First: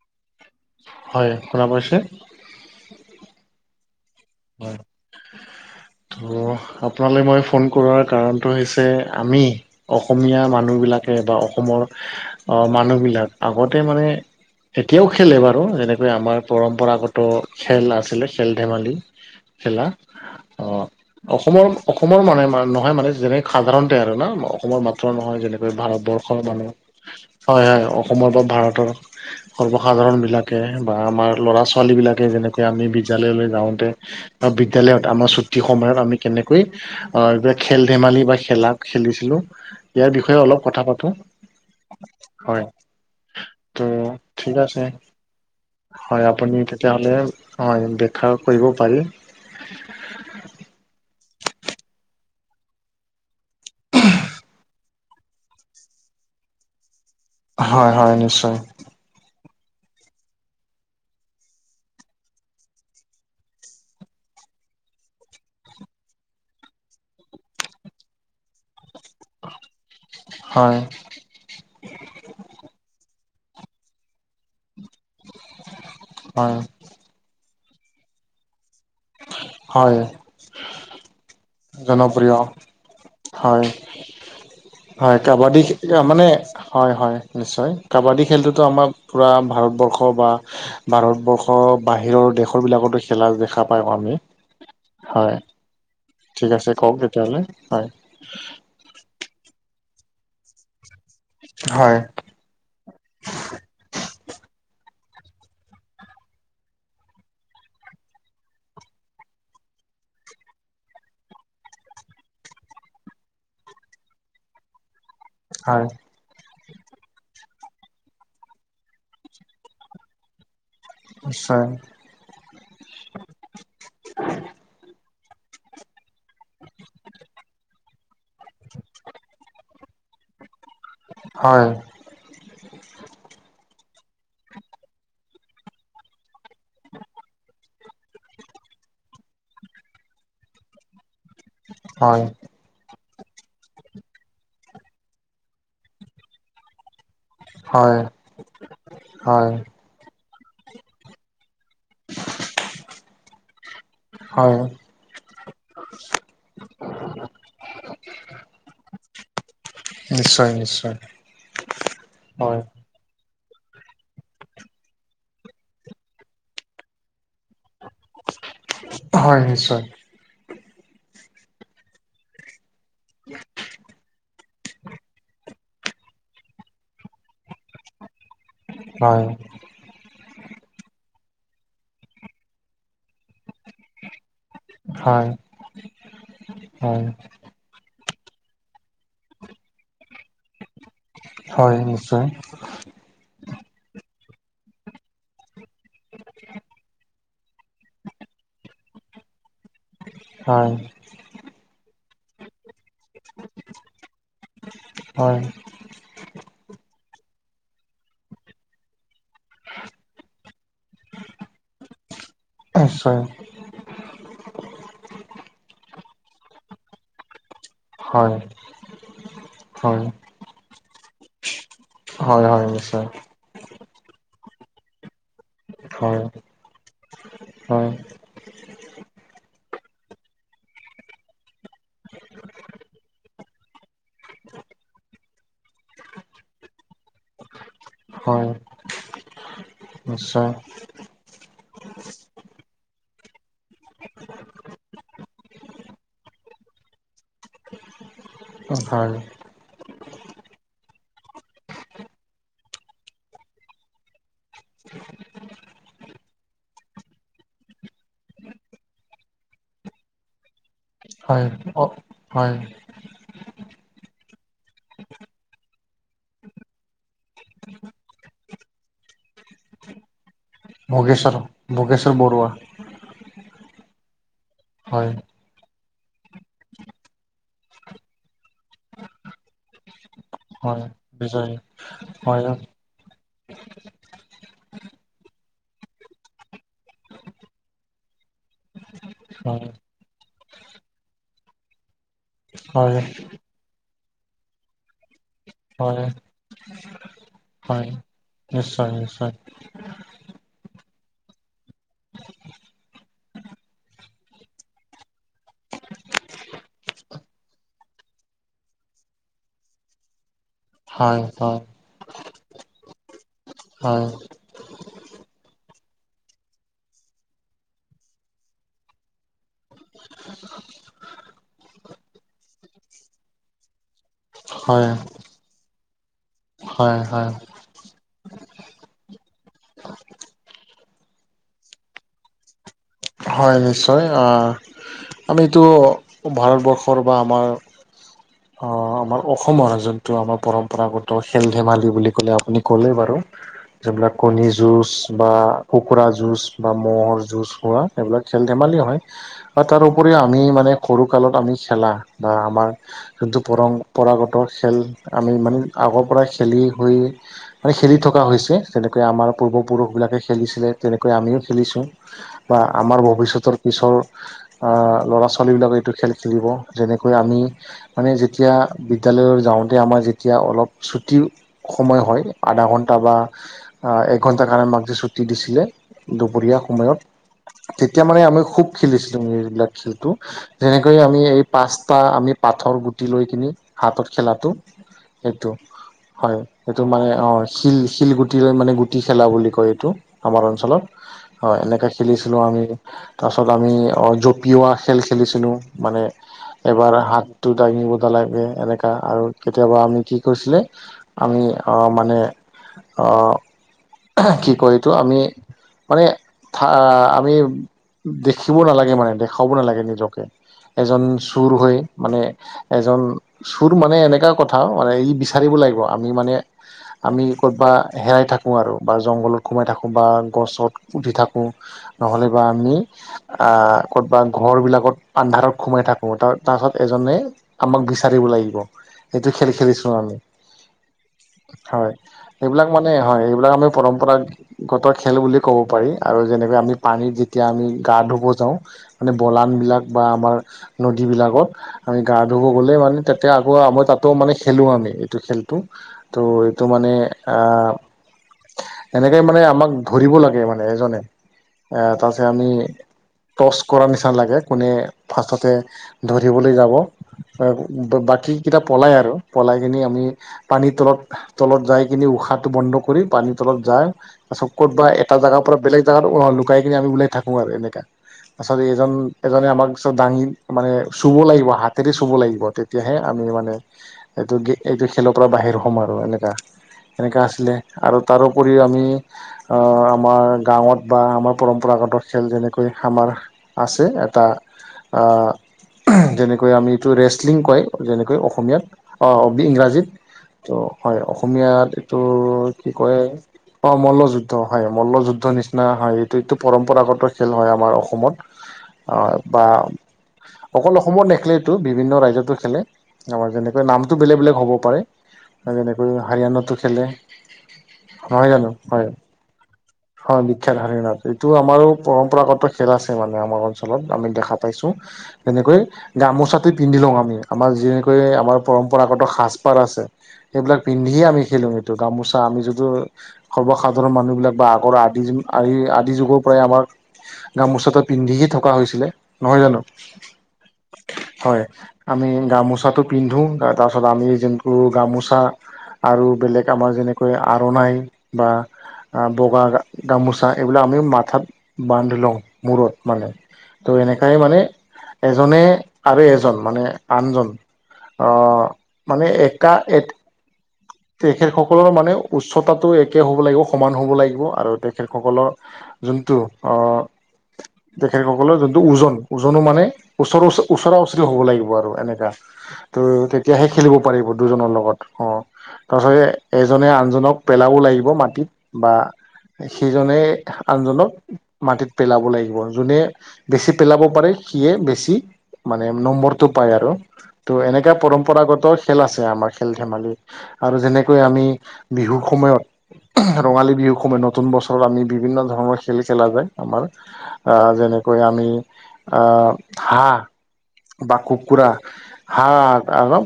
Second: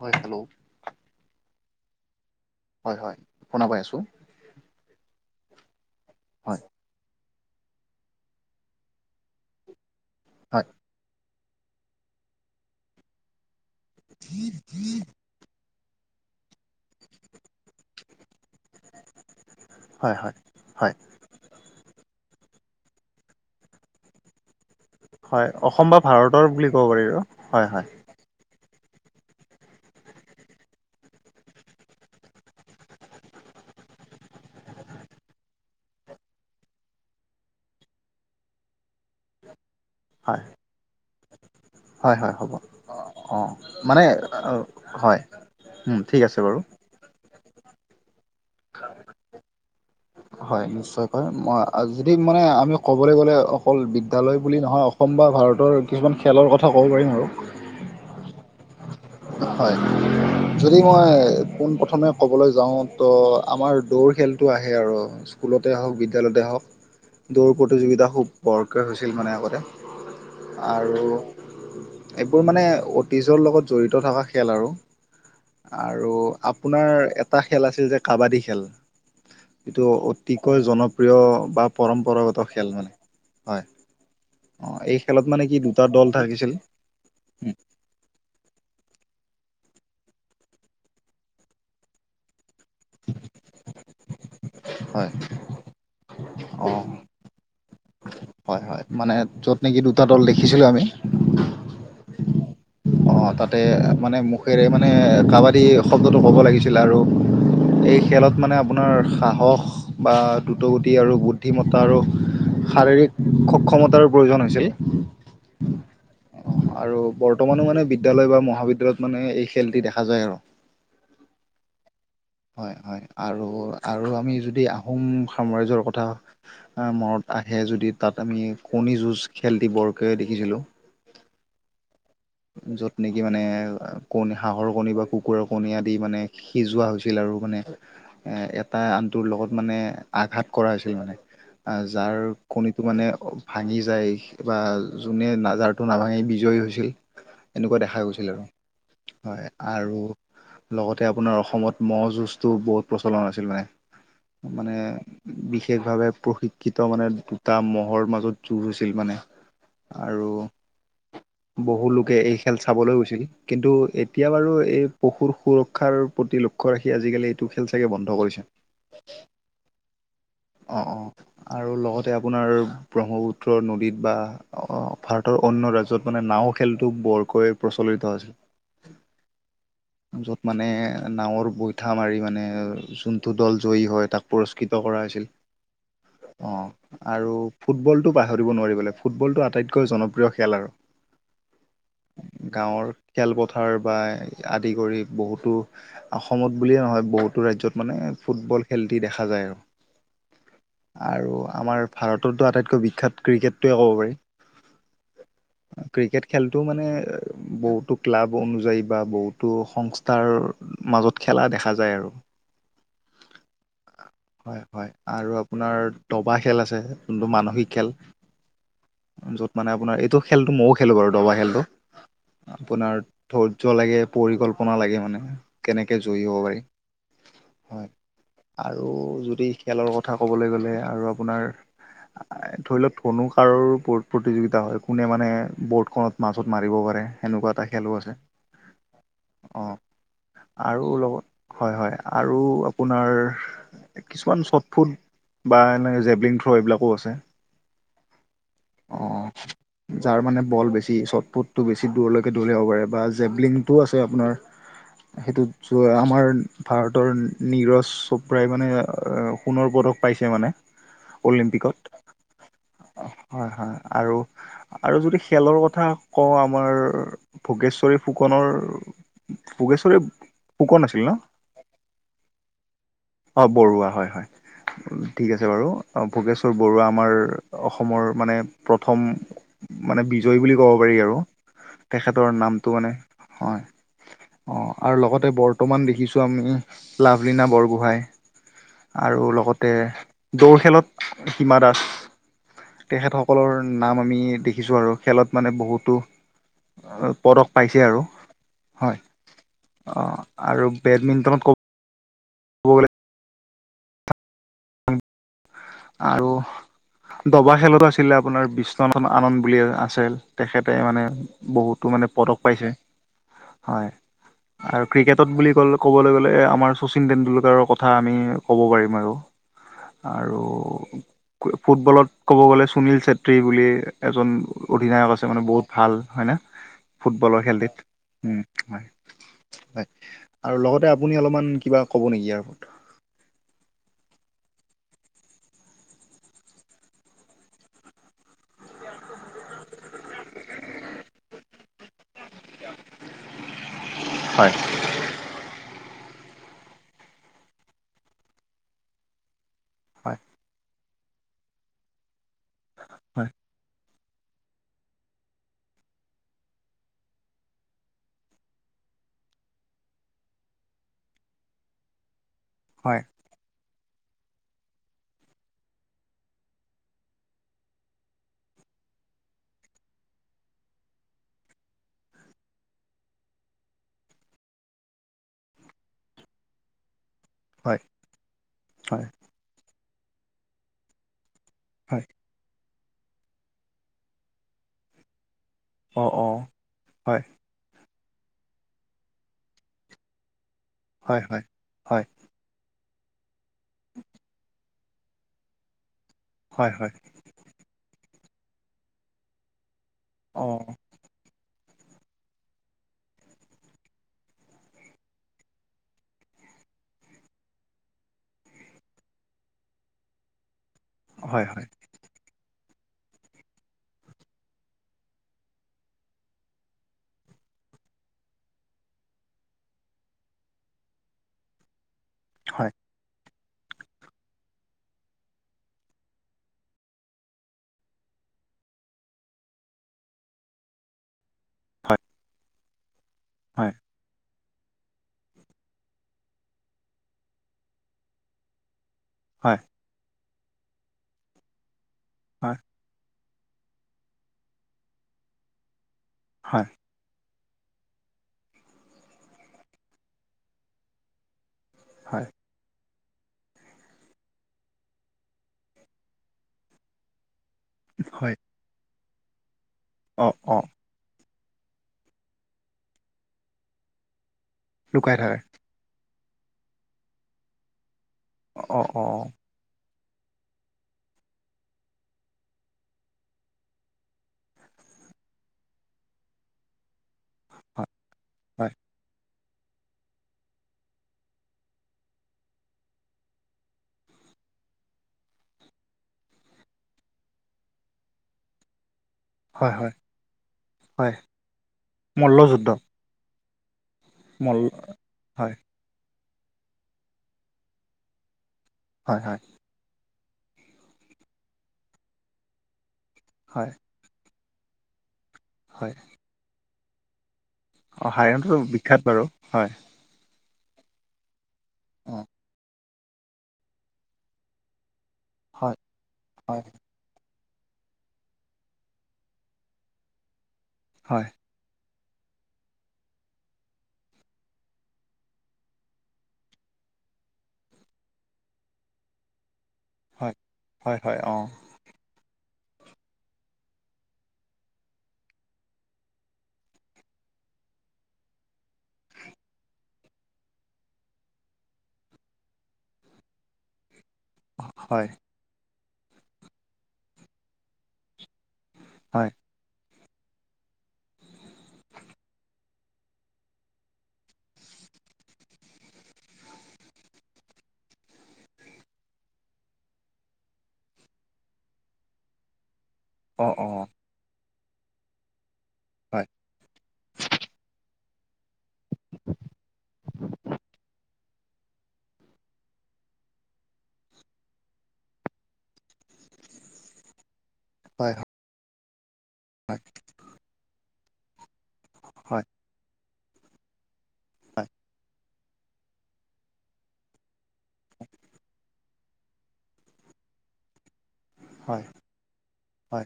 হয়, হেল্ল'? হয়, শুনা পাইছে? হয়-হয়, শুনা পাই আছোঁ। হয়, ত হয় আপোনালৈ মই ফোন কৰাৰ কাৰনটো হৈছে আমি অসমীয়া হয় মানুহবিলাকে বা অসমৰ অ', মানুহবিলাক, আগতে মানে এতিয়াও খেলে বাৰু যেনেকৈ আমাৰ পৰম্পৰাগত খেল আছিলে খেল -ধেমালি খেলা হয় হয় অ হয় অসমৰ-অসমৰ মানে নহয় মানে যেনে সাধাৰণতে আৰু না অসমৰ মাত ত্ৰ নহয় হয় যেনেকৈ অসম বা ভাৰতবৰ্ষৰ ভাৰতৰ বুলি মানুহ, ক'ব পাৰি আৰু হয় হয় হয়-হয় অসমৰ বা ভাৰতৰ সৰ্বসাধাৰণবিলাকে বা আমাৰ ল'ৰা - ছোৱালীবিলাকে যেনেকৈ আমি বিদ্যালয়লৈ যাওঁতে বা বিদ্যালয়ত আমাৰ ছুটি সময়ত আমি কেনেকৈ আহ এইবিলাক খেল - ধেমালি বা খেলা খেলিছিলোঁ, ইয়াৰ বিষয়ে অলপ কথা পাতোঁ। হয়-হয় হ'ব, অ', মানে ঠিক অ', আছে হয়, উম, ঠিক হয় আছে আপুনি বাৰু। তেতিয়াহলে হয় বেখ্যা কৰিব পাৰি। হয় নিশ্চয়কৈ মই যদি মানে আমি ক'বলৈ গ'লে অ অকল বিদ্যালয় বুলি নহয়, অসম বা ভাৰতৰ কিছুমান খেলৰ কথা ক'ব পাৰিম আৰু। হয়-হয় নিশ্চয়। হয়। যদি মই পোনপ্ৰথমে ক'বলৈ যাওঁ ত আমাৰ দৌৰ খেলটো আহে আৰু। স্কুলতে হওঁক, বিদ্যালয়তে হওঁক দৌৰ প্ৰতিযোগিতা খুব বৰ দৰকাৰ হৈছিল মানে আগতে হয় আৰু এইবোৰ মানে অতীজৰ লগত জড়িত থকা খেল আৰু। আৰু হয় আপোনাৰ এ টা খেল আছিল যে কাবাডী খেল, যিটো হয় অতিকৈ জনপ্ৰিয় বা জনপ্ৰিয় পৰম্পৰাগত খেল মানে হয়। অ', এই খেলত মানে কি দুটা দল থাকিছিল। হয়-হয় উম, নিশ্চয়। কাবাডী খেলটোতো আমাৰ পূৰা ভাৰতবৰ্ষ বা ভাৰতবৰ্ষৰ বাহিৰৰ দেশৰ বিলাকতো খেলা দেখা পায় আমি। হয়। ঠিক আছে কওঁক তেতিয়াহ'লে, হয়। হয়-হয় মানে যত নেকি দুটা দল দেখিছিলোঁ আমি। হয়। অ' তাতে মানে মুখেৰে মানে কাবাডী শব্দটো ক'ব লাগিছিলে আৰু এই খেলত মানে আপোনাৰ সাহস বা দ্ৰুতগতি আৰু বুদ্ধিমতা আৰু শাৰীৰিক সক্ষমতাৰো প্ৰয়োজন হৈছিল। হয়। আৰু বৰ্তমানো মানে বিদ্যালয় বা মহাবিদ্যালয়ত মানে এই খেলটি দেখা যায় আৰু। নিশ্চয়। হয়-হয় আৰু-আৰু আমি যদি আহোম সাম্ৰাজ্যৰ কথা আ মৰত আহে যদি তাত আমি কণী যুঁজ খেল দি বৰকে দেখিছিলোঁ। হয়। য'ত নেকি মানে কণী হাঁহৰ কণী বা কুকুৰৰ কণী আদি মানে সিজোৱা হৈছিল আৰু মানে এটা আনটোৰ লগত মানে আঘাত কৰা হৈছিল মানে। আ যাৰ হয় কণীটো মানে ভাঙি যায় বা যোনে নাজাৰটো নাভাঙি বিজয়ী হৈছিল। এনেকুৱা হয় দেখা গৈছিল আৰু হয় আৰু লগতে আপোনাৰ অসমত মহ' যুঁজটো বহুত প্ৰচলন আছিল মানে। হয় মানে বিশেষ ভাৱে প্ৰশিক্ষিত মানে দুটা মহৰ মাজত যুঁজ হৈছিল মানে। আৰু নিশ্চয় নিশ্চয় বহু লোক হয় [unintelligible] কিন্তু এতিয়া বাৰু এই পশুৰ সুৰক্ষাৰ প্ৰতি লক্ষ্য ৰাখি আজিকালি টো খেল চাগে বন্ধ কৰিছে হয় নিশ্চয় অ'। আৰু লগতে আপোনাৰ ব্ৰহ্মপুত্ৰ নদীত বা ভাৰতৰ অন্য ৰাজ্যত মানে নাও খেলটো বৰকৈ প্ৰচলিত হৈছিল। হয়। য'ত মানে নাৱৰ বৈঠা মাৰি মানে যোনটো দল জয়ী হয় তাক পুৰস্কৃত কৰা হয় হৈছিল। অ, হয় আৰু ফুটবলটো পাহৰিব নোৱাৰিবলে, ফুটবলটো আটাইতকৈ জনপ্ৰিয় খেল আৰু। হয় নিশ্চয়। গাঁৱৰ খেলপথাৰ বা আদি কৰি বহুতো অসমত বুলিয়ে নহয়, বহুতো ৰাজ্যত মানে ফুটবল খেলটি দেখা যায় আৰু। হয়। আৰু আমাৰ ভাৰতৰতো আটাইতকৈ বিখ্যাত ক্ৰিকেটটোৱে ক'ব পাৰি। হয়। ক্ৰিকেট খেলটো মানে বহুতো ক্লাব অনুযায়ী বা বহুতো সংস্থাৰ মাজত খেলা দেখা যায় আৰু। নিশ্চয়। হয়, হয় আৰু আপোনাৰ দবা খেল আছে, যোনটো মানসিক খেল, হয় য'ত মানে আপোনাৰ, হয় এইটো খেলটো মইও খেলো বাৰু দবা খেলটো। হয় হয় আপোনাৰ নিশ্চয় ধৈৰ্য্য লাগে, পৰিকল্পনা লাগে মানে। কেনেকে হয় জয়ী হ'ব পাৰি, হয়। আৰু যদি খেলৰ কথা ক'বলৈ গ'লে আৰু আপোনাৰ ধৰি লওঁক ধনু কাঁড়ৰো প্ৰ প্ৰতিযোগিতা হয়। কোনে মানে বৰ্ড খনত মাজত মাৰিব পাৰে সেনেকুৱা এটা খেলো আছে, হয় অ। নিশ্চয় আৰু লগত, হয় হয় আৰু আপোনাৰ কিছুমান চটফুট বা এনে জেভলিং থ্ৰ' এইবিলাকো আছে। হয় অ, যাৰ মানে বল বেছ [unintelligible] চটপুটটো বেছি দূৰলৈকে দলিয়াব পাৰে বা জেভলিংটোও আছে আপোনাৰ। সেইটোত যোৱা আমাৰ ভাৰতৰ নীৰজ চোপ্ৰাই মানে আ সোণৰ পদক পাইছে মানে। হয়, অ, হয়। অ হয়, হয় আৰু আৰু যদি খেলৰ ক কথা কওঁ আমাৰ ভোগেশ্বৰী ফুকনৰ ভোগেশ্বৰীৰ ভোগেশ্বৰো ভোগেশ্বৰ বৰুৱা। অ বৰুৱা হয় হয়। ঠিক আছ [unintelligible] বাৰু। ভোগেশ্বৰ বৰুৱা আমাৰ অসমৰ মানে প্ৰথম মানে বিজয়ী বুলি ক'ব হয় পাৰি আৰু বিজয় তেখেতৰ হয় নামটো মানে, হয়। অ আৰু লগতে বৰ্তমান দেখিছো আমি লাভলীনা বৰগোহাঁই। আৰু হয় লগতে দৌৰ খেলত হিমা দাস। হয় তেখেতসকলৰ নাম আমি দেখিছোঁ আৰু খেলত মানে বহুতো হয় পদক পাইছে হয় আৰু নিশ্চয় নিশ্চয় হয় আৰু বেডমিণ্টনত ক'ব গ'লে আৰু দবা খেলতো আছিলে আপোনাৰ বিশ্বনাথ আনন্দ বুলি এজন আছিল। তেখেতে মানে হয় হয় বহুতো মানে পদক পাইছে। হয়। আৰু ক্ৰিকেটত বুলি ক'লে ক'বলৈ গ'লে আমাৰ শচীন টেণ্ডুলকাৰৰ কথা আমি ক'ব পাৰিম আৰু। আৰু ফুটবলত ক'ব গ'লে সুনীল চেত্ৰী বুলি এজন হয় অধিনায়ক আছে মানে বহুত ভাল হয় না হয় হয় ফুটবলৰ খেলটিত। উম হয়, হয়। আৰু লগতে আপুনি অলপমান কিবা ক'ব নেকি ইয়াৰ ওপৰত? হয়, নিশ্চয় আ আমিটো ভাৰতবৰ্ষৰ বা আমাৰ অ', আমাৰ অসমৰ যোনটো আমাৰ পৰম্পৰাগত খেল ধেমালি বুলি ক'লে আপুনি ক'লেই বাৰু। যোনবিলাক কণী হয় যুঁজ বা কুকুৰা যুঁজ বা ম'হৰ যুঁজ হোৱা এইবিলাক খেল-ধেমালিও হয় আৰু তাৰ হয় উপৰিও আমি মানে সৰুকালত আমি খেলা বা আমাৰ হয় যোনটো পৰম্পৰাগত খেল আমি ইমান আগৰ পৰাই খেলি হৈ মানে খেলি থকা হৈছে, যেনেকৈ আমাৰ পূৰ্বপুৰুষবিলাকে খেলিছিলে, তেনেকৈ আমিও খেলিছোঁ। আমাৰ ভৱিষ্যতৰ পিছৰ অ', ল'ৰা-ছোৱালীবিলাকে এইটো খেল খেলিব, যেনেকৈ আমি মানে যেতিয়া বিদ্যালয় যাওঁতে আমাৰ যেতিয়া অলপ ছুটি সময় হয়, আধা ঘন্টা বা হা একঘণ্টাৰ কাৰণে আমাক যে ছুটি দিছিলে, দুপৰীয়া সময়ত। হয় তেতিয়া মানে আমি খুব হয় খেলিছিলো এইবিলাক খেলতো, যেনেকৈ আমি এই পাঁচটা হয় হয় আমি পাথৰ গুটি লৈ কিনি, হাতত খেলাটো, সেইটো। অ অ হয়, সেইটো মানে হয় অ' শিল-শিল গুটি লৈ মানে গুটি খেলা বুলি কয় এইটো, আমাৰ অঞ্চলত, হয় এনেকা খেলি লো আমি, তাৰপাছত আমি অ', জপিওৱা খেল খেলিছিলো। মানে হয় হয় এবাৰ হাতটো দাঙিব দা লাগে এনেকা আৰু কেতিয়াবা আমি কি অ কৈছিলে আমি অ', মানে অ' কি কয় এইটো আমি মানে থা আমি দেখিব নালাগে মানে, দেখোৱাব নালাগে নিজকে। এজন হয় চুৰ হয় হৈ মানে এজন চুৰ মানে এনেকা কথা, মানে ই বিচাৰিব লাগিব, আমি মানে আমি ক'তবা হেৰাই থাক কো আৰু বা জংঘলত কোমাই থাকোঁ বা গছত উঠি থাকোঁ, নহ'লে বা হয় আমি আ ক'তবা ঘৰবিলাকত আন্ধাৰত সোমাই থাকোঁ, তাৰ তাৰপাছত এজনে আমাক বিচাৰিব লাগিব, এইটো খেল খেলিছো আমি। হয়, এইবিলাক মানে হয়, এইবিলাক আমি হয় পৰম্পৰা গতৰ খেল বুলি ক'ব পাৰি আৰু যেনেকোৱা আমি পানীত যেতিয়া আমি গা ধুব যাওঁ মানে হয় বলানবিলাক বা আমাৰ নদীবিলাকক আমি গা ধুব হয় গ'লে মানে তেতিয়া আকৌ আ মই তাতো মানে খেলো আমি এইটো খেলটো, ত' এইটো হয় মানে আ এনেকে মানে আমাক ধৰিব লাগে মানে এজনে, এ তাতে হয় আমি টচ কৰাৰ নিচিনা লাগে, কোনে ফাৰ্ষ্টতে ধৰিবলে যাব। বাকী হয় কেইটা পলাই আৰু পলাই কিনি আমি অ অ পানীৰ তলত তলত যায় কিনি উশাহটো বন্ধ কৰি পানীৰ তলত যায়, তাৰপাছত ক'ত বা এটা লুকাই থাকে জাগাৰ পৰা বেলেগ জেগাত লুকাই কিনে আমি ওলাই থাকো আৰু এনেকা, পাছত অ এইজন অ এজনে আমাক [unintelligible] দাঙি মানে চুব লাগিব হাতেৰে চুব লাগিব, তেতিয়াহে আমি মানে এইটো গে এইটো খেলৰ পৰা বাহিৰ হ'ম আৰু এনেকা, এনেকা আছিলে। হয় আৰু তাৰ উপৰিও হয় আমি অ', আমাৰ গাঁৱত বা আমাৰ পৰম্পৰাগত খেল যেনেকৈ আমাৰ আছে এটা অ', যেনেকৈ আমি এইটো ৰেচলিং কয় যেনেকৈ অসমীয়াত, অ' [unintelligible] হয় ইংৰাজীত, হয় ত' হয় অসমীয়াত এইটো মল্লযুদ্ধ কি কয় অ', মল্লযু ত' মল হয়, মল্লযুদ্ধ নিচিনা হয়, এইটো- এইটো পৰম্পৰাগত খেল হয় আমাৰ অসমত। অ', হয় হয় বা অকল অসমত নেখেলেটো, বিভিন্ন ৰাজ্যতো খেলে। আমাৰ যেনেকৈ হয় নামটো বেলেগ- বেলেগ হ'ব পাৰে, যেনেকৈ হয় হাৰিয়ানাতো খেলে। অ নহয় জানো হাৰিয়ানাটো হয়- বিখ্যাত বাৰু হয় হয় বিখ্যাত হাৰিয়ানাত, এইটো আমাৰো অ পৰম্পৰাগত খেল আছে মানে আমাৰ অঞ্চলত আমি দেখা পাইছোঁ। তেনেকৈ হয় গামোচাটো হয় পিন্ধি লওঁ আমি। আমাৰ যেনেকৈ আমাৰ পৰম্পৰাগত সাজপাৰ আছে। এইবিলাক পিন্ধিয়ে আমি হয় খেলোঁ এইটো গামোচা আমি যদিটো সৰ্বসাধাৰণ মানুহ বিলাক বা আগৰ আদি-আদি-আদি যুগৰ পৰাই আমাক গামোচাটো পিন্ধিে থকা হৈছিলে নহয় জানোঁ? হয় হয় অ হয়। আমি গামোচাতটো পিন্ধো তাৰপিছত আমি যোনটো গামোচা আৰু বেলেগ আমাৰ যেনেকৈ আৰণাই বা আহ বগা গামোচা এইবিলাক আমি মাথাত বান্ধি লওঁ, মূৰত মানে। তো এনেকাই মানে হয় এজনে আৰু এজন মানে আনজন অ, মানে হয় এটা-এট তেখেত সকলৰ মাজ মানে উচ্চতাটো একে হ'ব লাগিব সমান হ'ব লাগিব আৰু তেখেতসকলৰ যোনটো আহ তেখেতসকলৰ যোনটো ওজন, ওজনো মানে ওচৰও ওচৰা ওচৰি হ'ব লাগিব আৰু এনেককা ত অ তেতিয়াহে অ খেলিব পাৰিব দুজনৰ লগত অ', তাৰ হয় পিছ এজ জনে আনজনক পেলাব লাগিব মাটিত বা সেইজনে আনজনক মাটিত পেলাব লাগিব যোনে বেছি পেলাব পাৰে সিয়ে বেছি মানে নম্বৰটো পাই আৰু ত' এনেকাে হয় পৰম্পৰাগত খেল আছে আমাৰ খেল হয় ধেমালি। আৰু যেনেকৈ আমি বিহুৰ হয় সময়ত ৰঙালী বিহুৰ সময়ত নতুন বছৰত হয় আমি বিভিন্ন ধৰণৰ খেল খেলা যায় আমাৰ। আ যেনেকৈ আমি অ, হাঁহ বা কুকুৰা হয় হাঁহ আৰু হয়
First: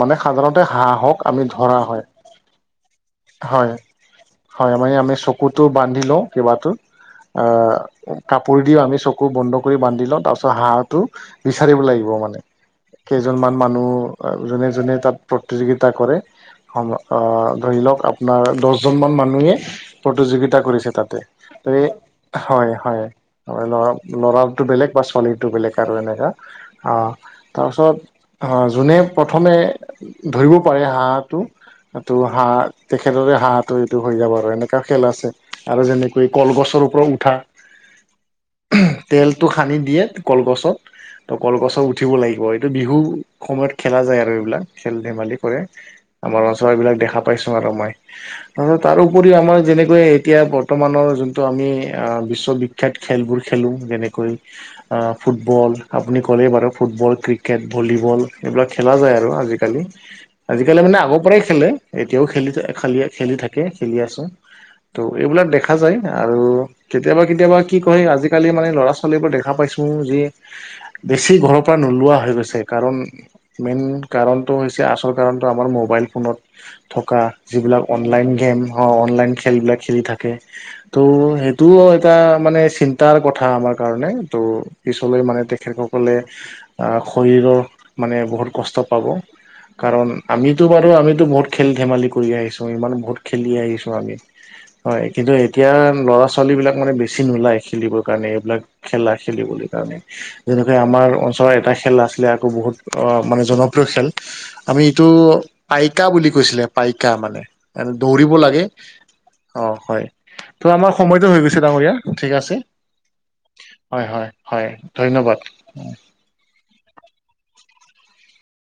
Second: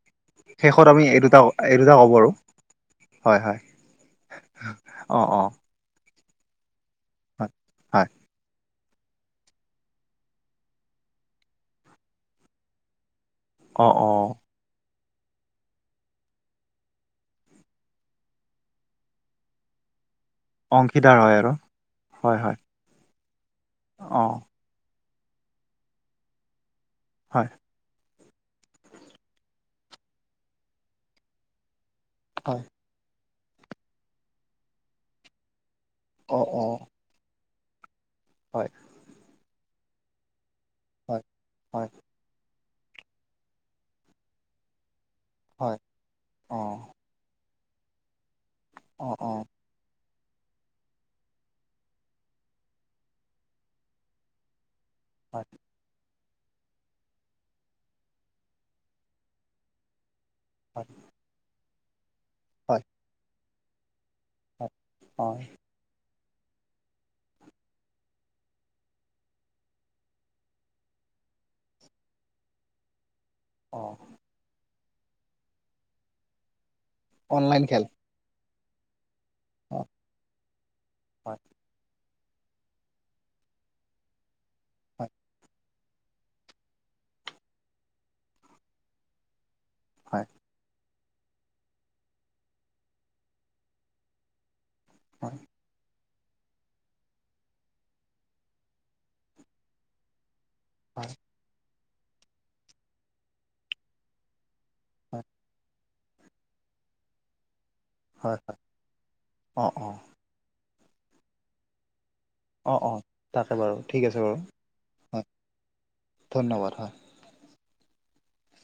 মানে সাধাৰণতে শেষত এই হাঁহহক দুটা আমি এই ধৰা দুটা হয়। ক'ব আৰু হয় হয় হয়-হয়, মানে আমি অ অ চকুতো বান্দি লওঁ কিবা টো। আ হয় হয় কাপোৰ দি আমি চক আকৌ বন্ধ কৰি বান্ধি লওঁ তাৰপিছত স়টো বিচাৰিব লাগিব মানে। কেইজনমান মানুহ অ অ যোনে-যোনে তাত প্ৰতিযোগিতা কৰে সম অ, ধৰি লওঁক আপোনাৰ দহজনমান মানুহে প্ৰতিযোগিতা কৰিছে অংশীদাৰ তাতে। হয় আৰু টো এ হয় হয় হয়-হয়, অ ল'ৰা-ল'ৰা টো বেলেগ বাছ পোৱালিটিটো বেলেগ আৰু এনেকুৱা, অ'। হয়। তাৰপিছত অ, যোনে প্ৰথমে ধৰিব পাৰে হাঁহটো। এইটো হয় হাঁহ তেখেতৰে হাঁহটো এইটো হৈ যাব আৰু এনেকুৱা খেল আছে। আৰু যেনে অ অ কলগছৰ ওপৰত উঠা। হয়। তেলটো সানি দিয়ে কলগছত হয় তো কলগছত হয় উঠিব লাগিব। বিহু সময়ত খেলা যায় আৰু এইবিলাক খেল ধেমালি কৰে হয় আমাৰ অ মাজত দেখা পাইছোঁ আৰু মই তাৰ অ উপৰি অ আমাৰ যেনেকৈ এতিয়া ব বৰ্তমানৰ যোনটো আমি বিশ্ববিখ্যাত খেলবোৰ খেলোঁ যেনেকৈ অ', হয় ফুটবল। আপুনি ক'লেই বাৰু ফুটবল, ক্ৰিকেট, ভলীবল, এইবিলাক খেলা যায় আৰু আজিকালি। আজিকালি হয় মানে আগৰ পৰাই খেলে। এতিয়াও খেলি হয় খি খেলি থাকে, খেলি আছোঁ। হয় তো এইবিলাক দেখা দেখা যায় আৰু কেতিয়াবা-কেতিয়াবা কি কয়, আজিকালি মানে ল'ৰা ছোৱালীবোৰ দেখা পাইছোঁ যি বেছি ঘৰৰ পৰা নোলোৱা হৈ গৈছে কাৰণ অ মেইন অ কাৰণটো হৈছে আচল কাৰণটো আমাৰ মোবাইল ফোনত থকা অনলাইন যিবিলাক খেল অনলাইন গেম হ অনলাইন খেলবিলাক অ খেলি থাকে। ত' হয় সেইটোও এটা মানে চিন্তাৰ কথা আমাৰ কাৰণে ত' হয় পিছলৈ মানে তেখেত সকলে আহ শৰীৰৰ মানে বহুত কষ্ট পাব কাৰণ হয় আমিতো বাৰু আমি বহুত খেল ধেমালি কৰি আহিছোঁ, ইমান বহুত খেলি আহিছোঁ আমি। হয়। কিন্তু এতিয়া ল'ৰা চ ছোৱালীবিলাক মানে বেছি নোলায় খেলিবৰ কাৰণে এইবিলাক খেলা খেলিবলৈ কাৰণে। যেনেকৈ আমাৰ হয় অঞ্চলৰ এটা খেল আছিলে আকৌ বহুত অ, মানে জনপ্ৰিয় খেল। আমি টো হয় পকা বুলি কৈছিলে পাইকা মানে দৌৰিব হয় হয় লাগে, অ', হয়। তো আমাৰ সময়তো হৈ গৈছে ডাঙৰীয়া। ঠিক আছে, অ অ তাকে বাৰু ঠিক আছে বাৰু হয়-হয়-হয়, হয় ধন্যবাদ, উম। ধন্যবাদ হয়।